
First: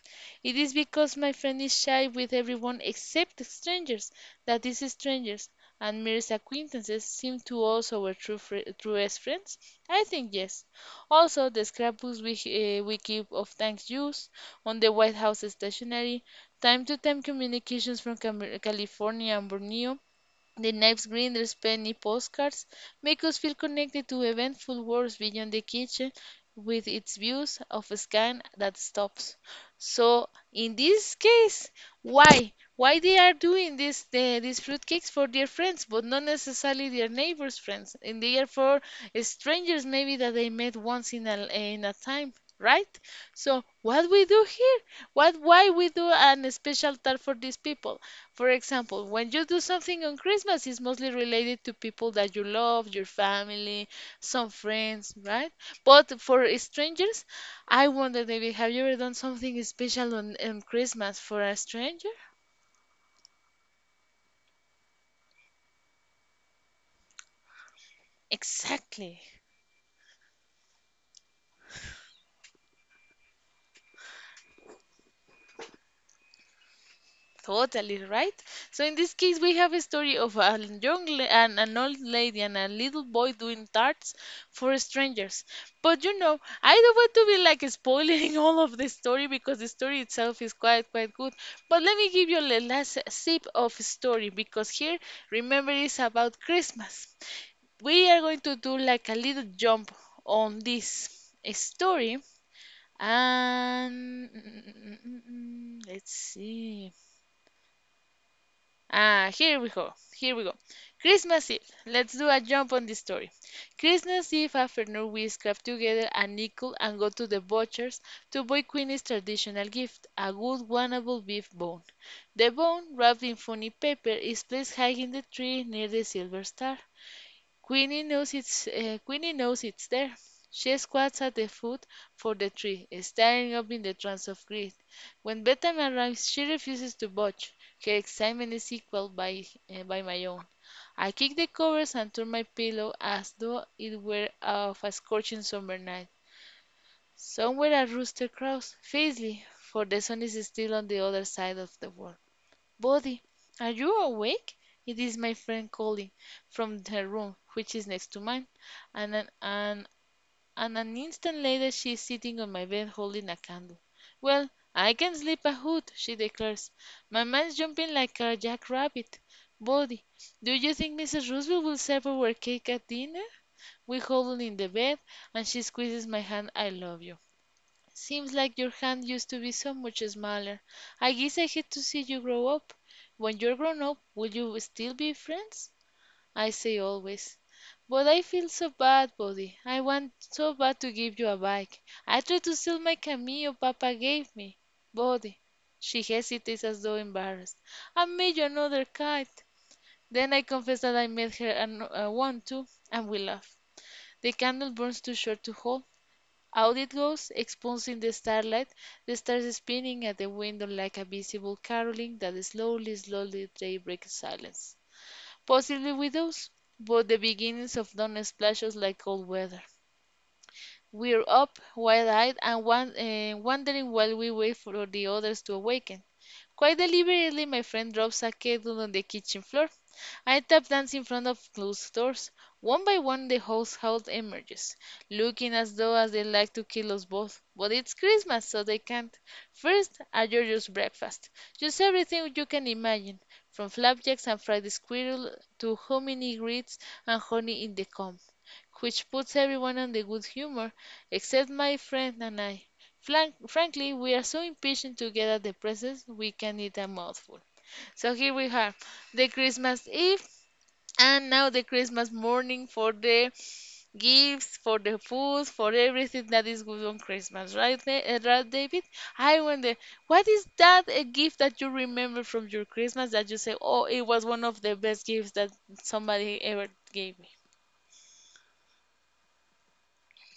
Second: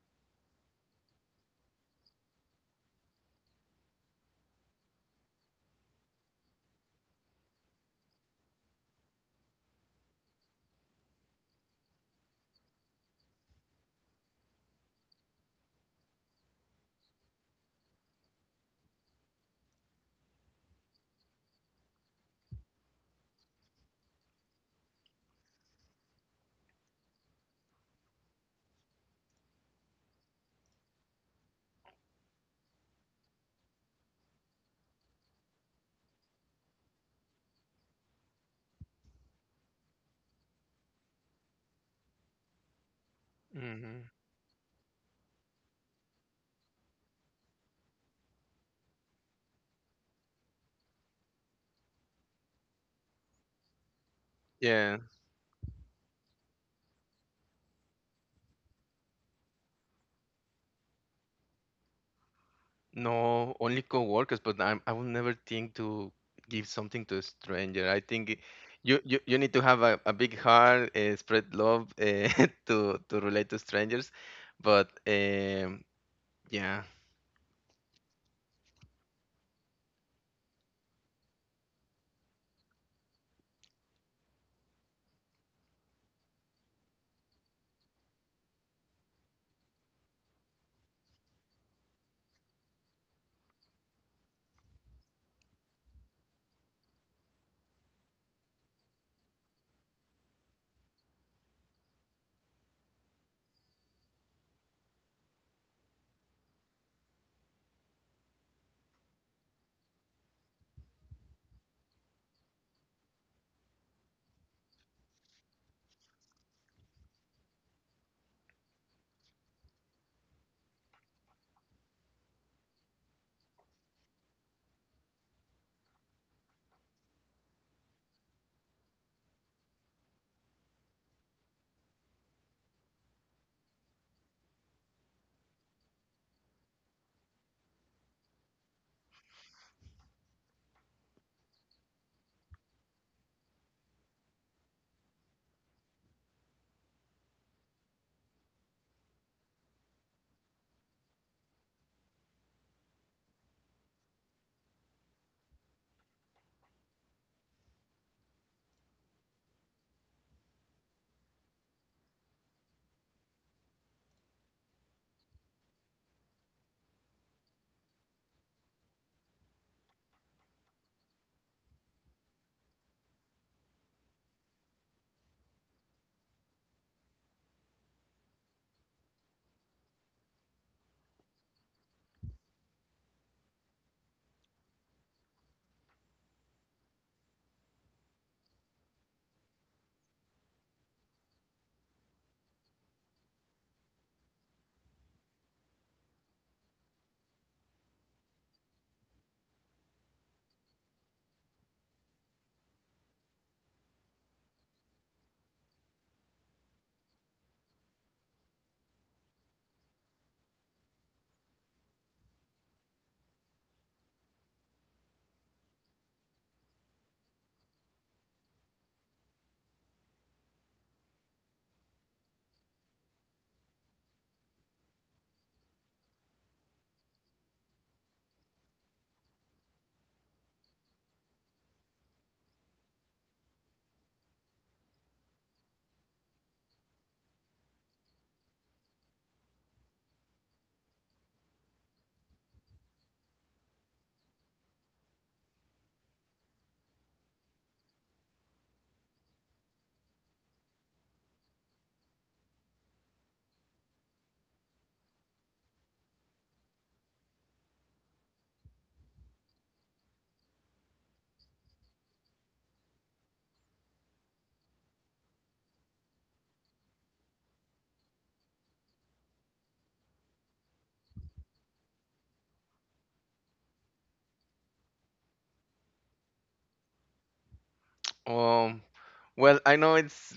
[SPEAKER 2] It is because my friend is shy with everyone except strangers that these strangers and mere acquaintances seem to us our truest friends. I think yes. Also, the scrapbooks we keep of thank yous, on the White House stationery. Time to time communications from California and Borneo, the Knife's green, there's penny postcards, make us feel connected to eventful worlds beyond the kitchen with its views of a sky that stops. So in this case, why? Why they are doing these fruitcakes for their friends, but not necessarily their neighbors' friends, and they are for strangers maybe that they met once in a time, right? So
[SPEAKER 1] Hmm.
[SPEAKER 2] what we do here? What why we do an special tart for these people? For example, when you do something on Christmas, it's mostly related to people that you love, your family, some
[SPEAKER 1] Yeah,
[SPEAKER 2] friends, right? But for strangers, I wonder, David, have you ever done something special on Christmas for a stranger?
[SPEAKER 1] no, only coworkers, but I will never think to give something to a stranger. I think
[SPEAKER 2] Exactly.
[SPEAKER 1] you need to have a big heart, spread love, to relate to strangers. But yeah.
[SPEAKER 2] Totally right. So in this case, we have a story of and an old lady and a little boy doing tarts for strangers. But you know, I don't want to be like spoiling all of the story because the story itself is quite good. But let me give you the last sip of story because here, remember, it's about Christmas. We are going to do like a little jump on this story and let's see. Ah, here we go. Here we go. Christmas Eve. Let's do a jump on this story. Christmas Eve afternoon, we scrap together a nickel and go to the butcher's to buy Queenie's traditional gift, a good wannable beef bone. The bone, wrapped in funny paper, is placed high in the tree near the silver star. Queenie knows it's there. She squats at the foot for the tree, staring up in the trance of greed. When bedtime arrives, she refuses to budge. Her excitement is equalled by my own. I kick the covers and turn my pillow as though it were of a scorching summer night. Somewhere a rooster crows, fiercely, for the sun is still on the other side of the world. "Body, are you awake?" It is my friend calling, from her room, which is next to mine, and an instant later she is sitting on my bed holding a candle. "Well, I can sleep a hoot," she declares. "My mind's jumping like a jack rabbit. Body, do you think Mrs. Roosevelt will serve our cake at dinner?" We huddle in the bed, and she squeezes my hand. "I love you." Seems like your hand used to be so much smaller. I guess I hate to see you grow up. When you're grown up, will you still be friends? I say always. But I feel so bad, Buddy. I want so bad to give you a bike. I tried to sell my cameo Papa gave me. Buddy, she hesitates as though embarrassed. I made you another kite. Then I confess that I made her one too, and we laugh. The candle burns too short to hold, out it goes, expunging the starlight. The stars spinning at the window like a visible caroling that slowly, slowly they break silence. Possibly with those, but the beginnings of dawn splashes like cold weather. We're up, wide-eyed and wondering while we wait for the others to awaken. Quite deliberately, my friend drops a kettle on the kitchen floor. I tap dance in front of closed doors. One by one, the household emerges, looking as though as they like to kill us both. But it's Christmas, so they can't. First, a George's breakfast. Just everything you can imagine, from flapjacks and fried squirrel to hominy grits and honey in the comb, which puts everyone on the good humor, except my friend and I. Frankly, we are so impatient to get at the presents, we can eat a mouthful. So here we have the Christmas Eve, and now the Christmas morning for the gifts, for the food, for everything that is good on Christmas, right, right, David? I wonder, what is that a gift that you remember from your Christmas that you say, oh, it was one of the best gifts that somebody ever gave me?
[SPEAKER 1] Um, well, I know it's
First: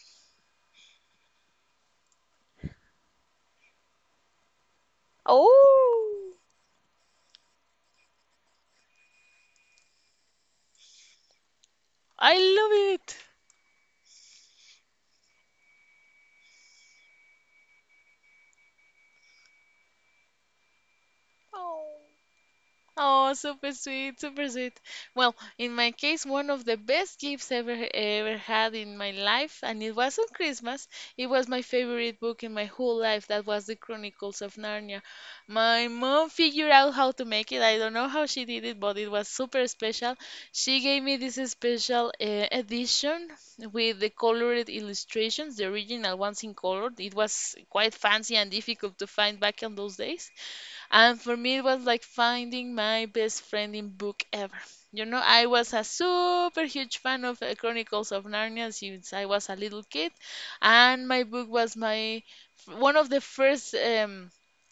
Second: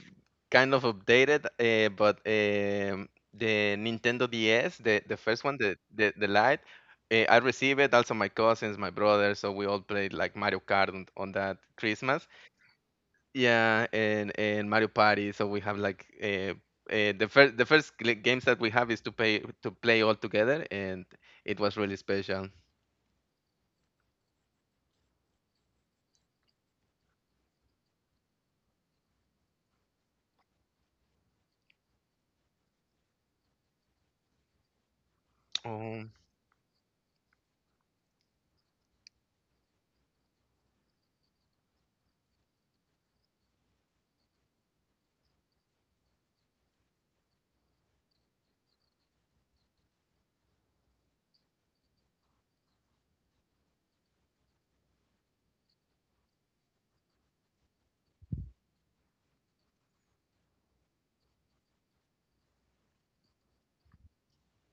[SPEAKER 1] kind of updated, but the Nintendo DS, the first one, the
[SPEAKER 2] Oh.
[SPEAKER 1] Lite, I received it. Also, my cousins, my brother, so we all played like Mario Kart on, that Christmas.
[SPEAKER 2] I love it.
[SPEAKER 1] Yeah, and Mario Party. So we have like, the first games that we have is to pay to play all together, and it was
[SPEAKER 2] Oh.
[SPEAKER 1] really special.
[SPEAKER 2] Oh, super sweet, super sweet. Well, in my case, one of the best gifts ever had in my life, and it was on Christmas. It was my favorite book in my whole life. That was the Chronicles of Narnia. My
[SPEAKER 1] Oh,
[SPEAKER 2] mom figured out how to make it. I don't know how she did it, but it was super special. She gave me this special edition with the colored illustrations, the original ones in color. It was quite fancy and difficult to find back in those days. And for me, it was like finding my best friend in book ever. You know, I was a super huge fan of Chronicles of Narnia since I was a little kid, and my book was my one of the first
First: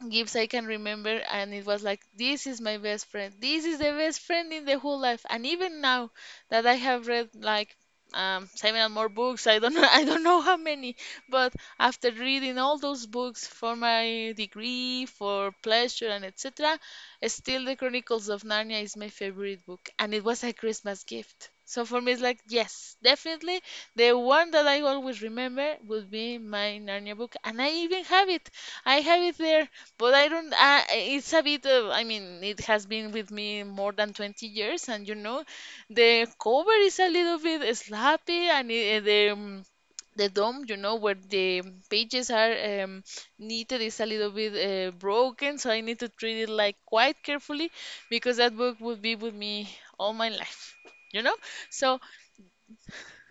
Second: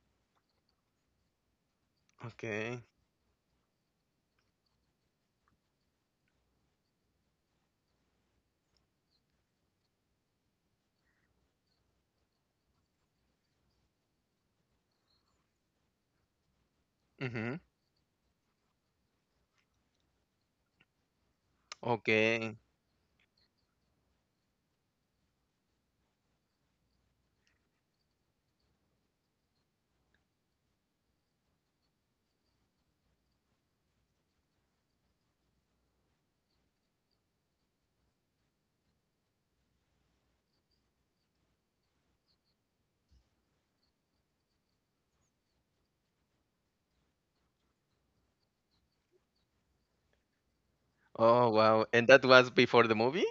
[SPEAKER 2] gifts I can remember, and it was like, this is my
[SPEAKER 1] okay.
[SPEAKER 2] best friend. This is the best friend in the whole life. And even now that I have read like seven or more books, I don't know, I don't know how many, but after reading all those books for my degree, for pleasure, and etc.,
[SPEAKER 1] Mm-hmm.
[SPEAKER 2] still The Chronicles of Narnia is my favorite book, and it was a Christmas gift. So for me, it's like,
[SPEAKER 1] Okay.
[SPEAKER 2] yes, definitely the one that I always remember would be my Narnia book, and I even have it. I have it there, but I don't. It's a bit of. I mean, it has been with me more than 20 years, and you know, the cover is a little bit sloppy, and it, the dome, you know, where the pages are knitted is a little bit broken, so I need to treat it like quite carefully because that book would be with me all my life, you know.
[SPEAKER 1] Oh, wow.
[SPEAKER 2] So
[SPEAKER 1] And that was before the movie?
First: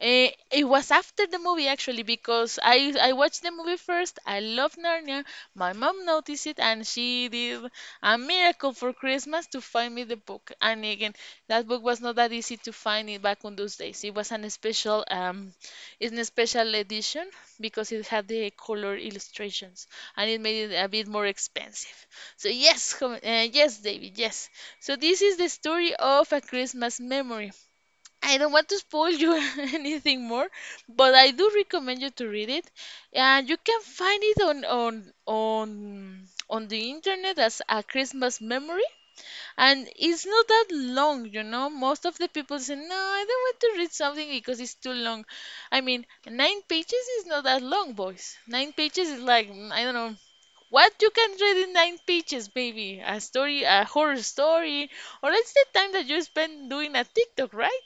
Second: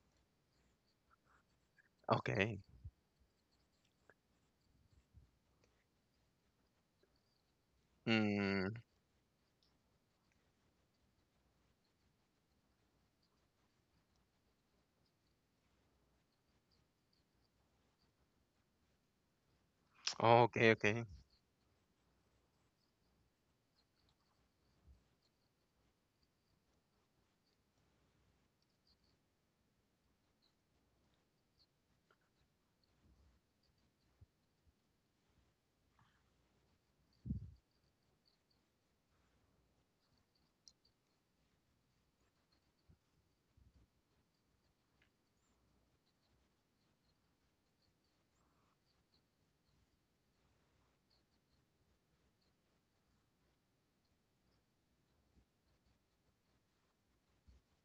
[SPEAKER 2] eh, it was after the movie actually because
[SPEAKER 1] Okay.
[SPEAKER 2] I watched the movie first. I loved Narnia. My mom noticed it and she did a miracle
[SPEAKER 1] Mm.
[SPEAKER 2] for Christmas to find me the book. And again, that book was not that easy to find it back on those days. It was an special it's a special edition because it had the color illustrations and it
[SPEAKER 1] Okay,
[SPEAKER 2] made it a
[SPEAKER 1] okay.
[SPEAKER 2] bit more expensive. So yes, yes, David, yes. So this is the story of a Christmas memory. I don't want to spoil you anything more, but I do recommend you to read it. And you can find it on the internet as a Christmas memory. And it's not that long, you know. Most of the people say, "No, I don't want to read something because it's too long." I mean, nine pages is not that long, boys. Nine pages is like I don't know what you can read in nine pages, baby. A story, a horror story, or it's the time that you spend doing a TikTok, right?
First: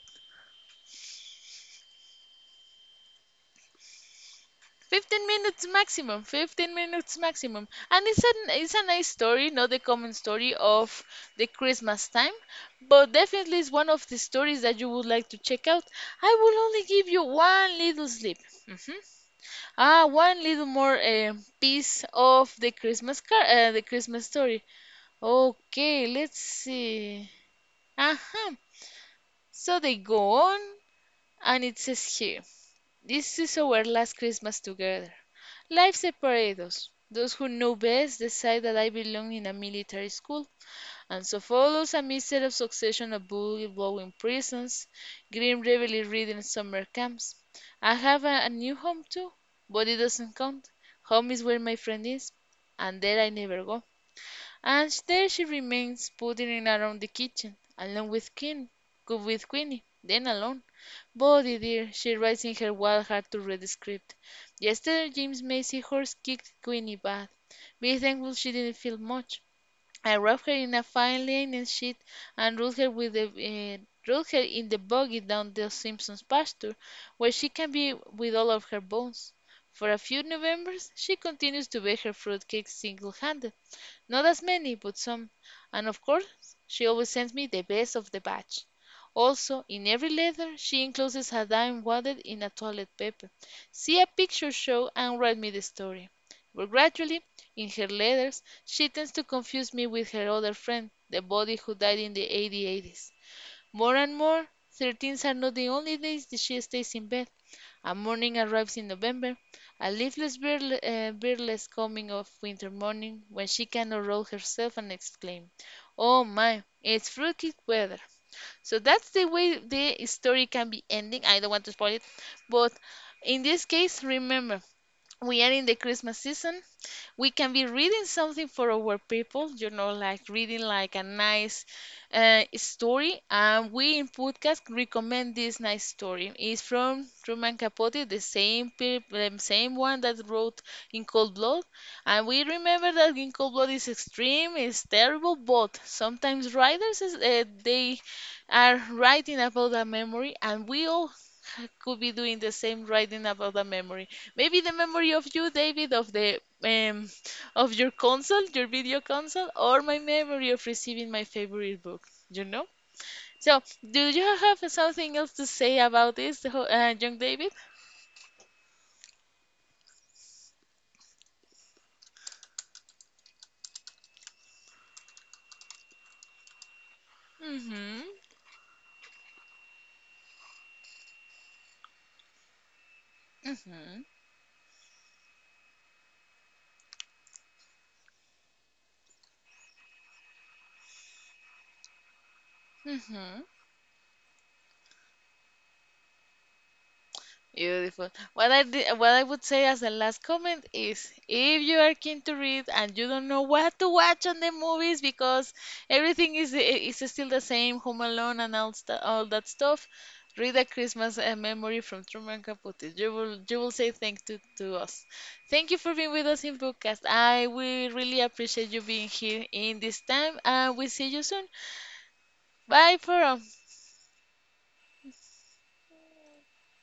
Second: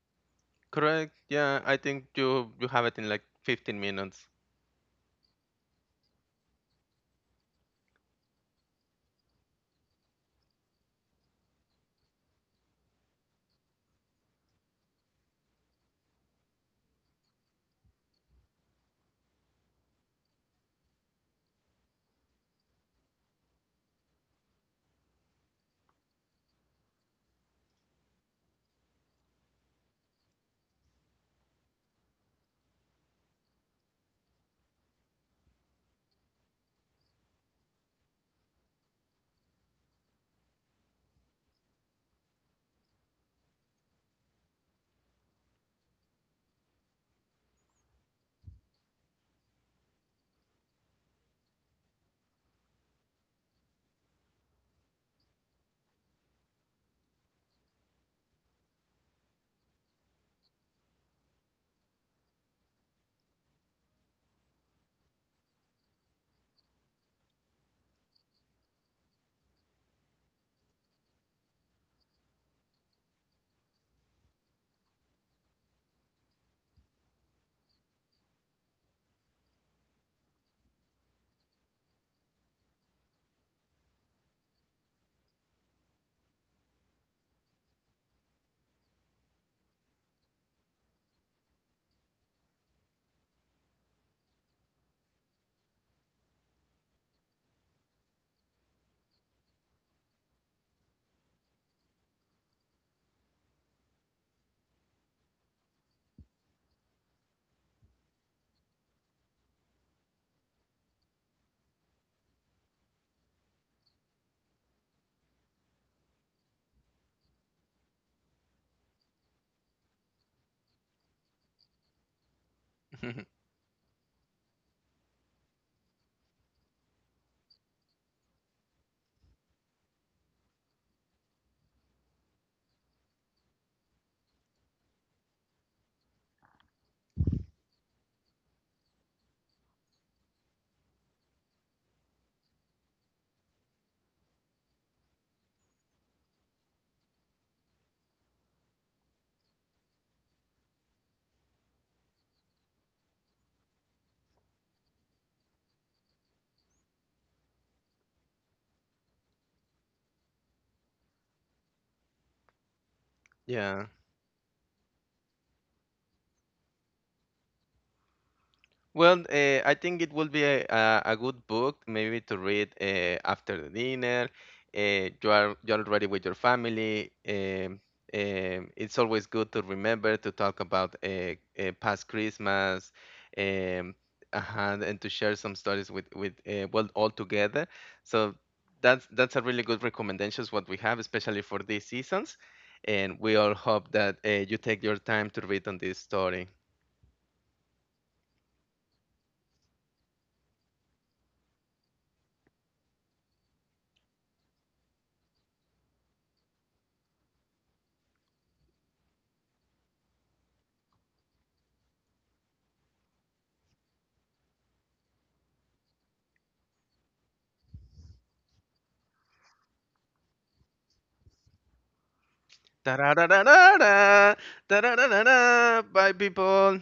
[SPEAKER 1] Correct. Yeah. Yeah. I think you have it in like 15 minutes.
[SPEAKER 2] 15 minutes maximum, 15 minutes maximum, and it's a nice story, not the common story of the christmas time, but definitely it's one of the stories that you would like to check out. I will only give you one little slip, ah, one little more piece of the christmas car the christmas story. Okay, let's see. Uh-huh. So they go on and it says here, "This is our last Christmas together. Life separates us. Those who know best decide that I belong in a military school, and so follows a miserable succession of bullet-blowing prisons, grim reveille ridden summer camps. I have a new home too, but it doesn't count. Home is where my friend is, and there I never go. And there she remains, putting in around the kitchen, along with Queen, good with Queenie, then alone. Body dear," she writes in her wild heart to read the script. "Yesterday James Macy's horse kicked Queenie bad. Be thankful she didn't feel much. I wrapped her in a fine linen sheet and rode her in the buggy down the Simpsons pasture, where she can be with all of her bones." For a few Novembers she continues to bake her fruitcakes single handed, not as many, but some. And of course, she always sends me the best of the batch. Also, in every letter she encloses a dime wadded in a toilet paper. "See a picture show and write me the story." But gradually, in her letters, she tends to confuse me with her other friend, the body who died in the 8080s. More and more, 13s are not the only days that she stays in bed. A morning arrives in November, a birdless coming of winter morning, when she cannot roll herself and exclaim, "Oh my, it's fruitcake weather!" So that's the way the story can be ending. I don't want to spoil it, but in this case, remember we are in the Christmas season, we can be reading something for our people, you know, like reading like a nice story. And we in podcast recommend this nice story. It's from Truman Capote, the same same one that wrote In Cold Blood. And we remember that In Cold Blood is extreme, it's terrible, but sometimes writers is, they are writing about a memory, and we all could be doing the same, writing about the memory. Maybe the memory of you, David, of the of your console, your video console, or my memory of receiving my favorite book. You know. So,
[SPEAKER 1] Yeah.
[SPEAKER 2] do you have something else to say about this, the young David?
[SPEAKER 1] Well, I think it would be a good book maybe to read, after the dinner. You're already with your family.
[SPEAKER 2] Mm-hmm.
[SPEAKER 1] It's always good to remember to talk about, past Christmas, um,
[SPEAKER 2] Mm-hmm.
[SPEAKER 1] and to share some stories with well, all together. So that's a really good recommendations what we have, especially for these seasons. And we
[SPEAKER 2] Mm-hmm.
[SPEAKER 1] all hope that you take your time to read on this story.
[SPEAKER 2] Beautiful. What I did, what I would say as the last comment is, if you are keen to read and you don't know what to watch on the movies because everything is still the same, Home Alone and all, all that stuff, read A Christmas Memory from Truman Capote. You will say thank to us. Thank you for being with us in Bookcast. I we really appreciate you being here in this time, and we see you soon.
[SPEAKER 1] Da
[SPEAKER 2] Bye
[SPEAKER 1] da
[SPEAKER 2] for
[SPEAKER 1] da
[SPEAKER 2] now.
[SPEAKER 1] da da, da da da da da, bye people.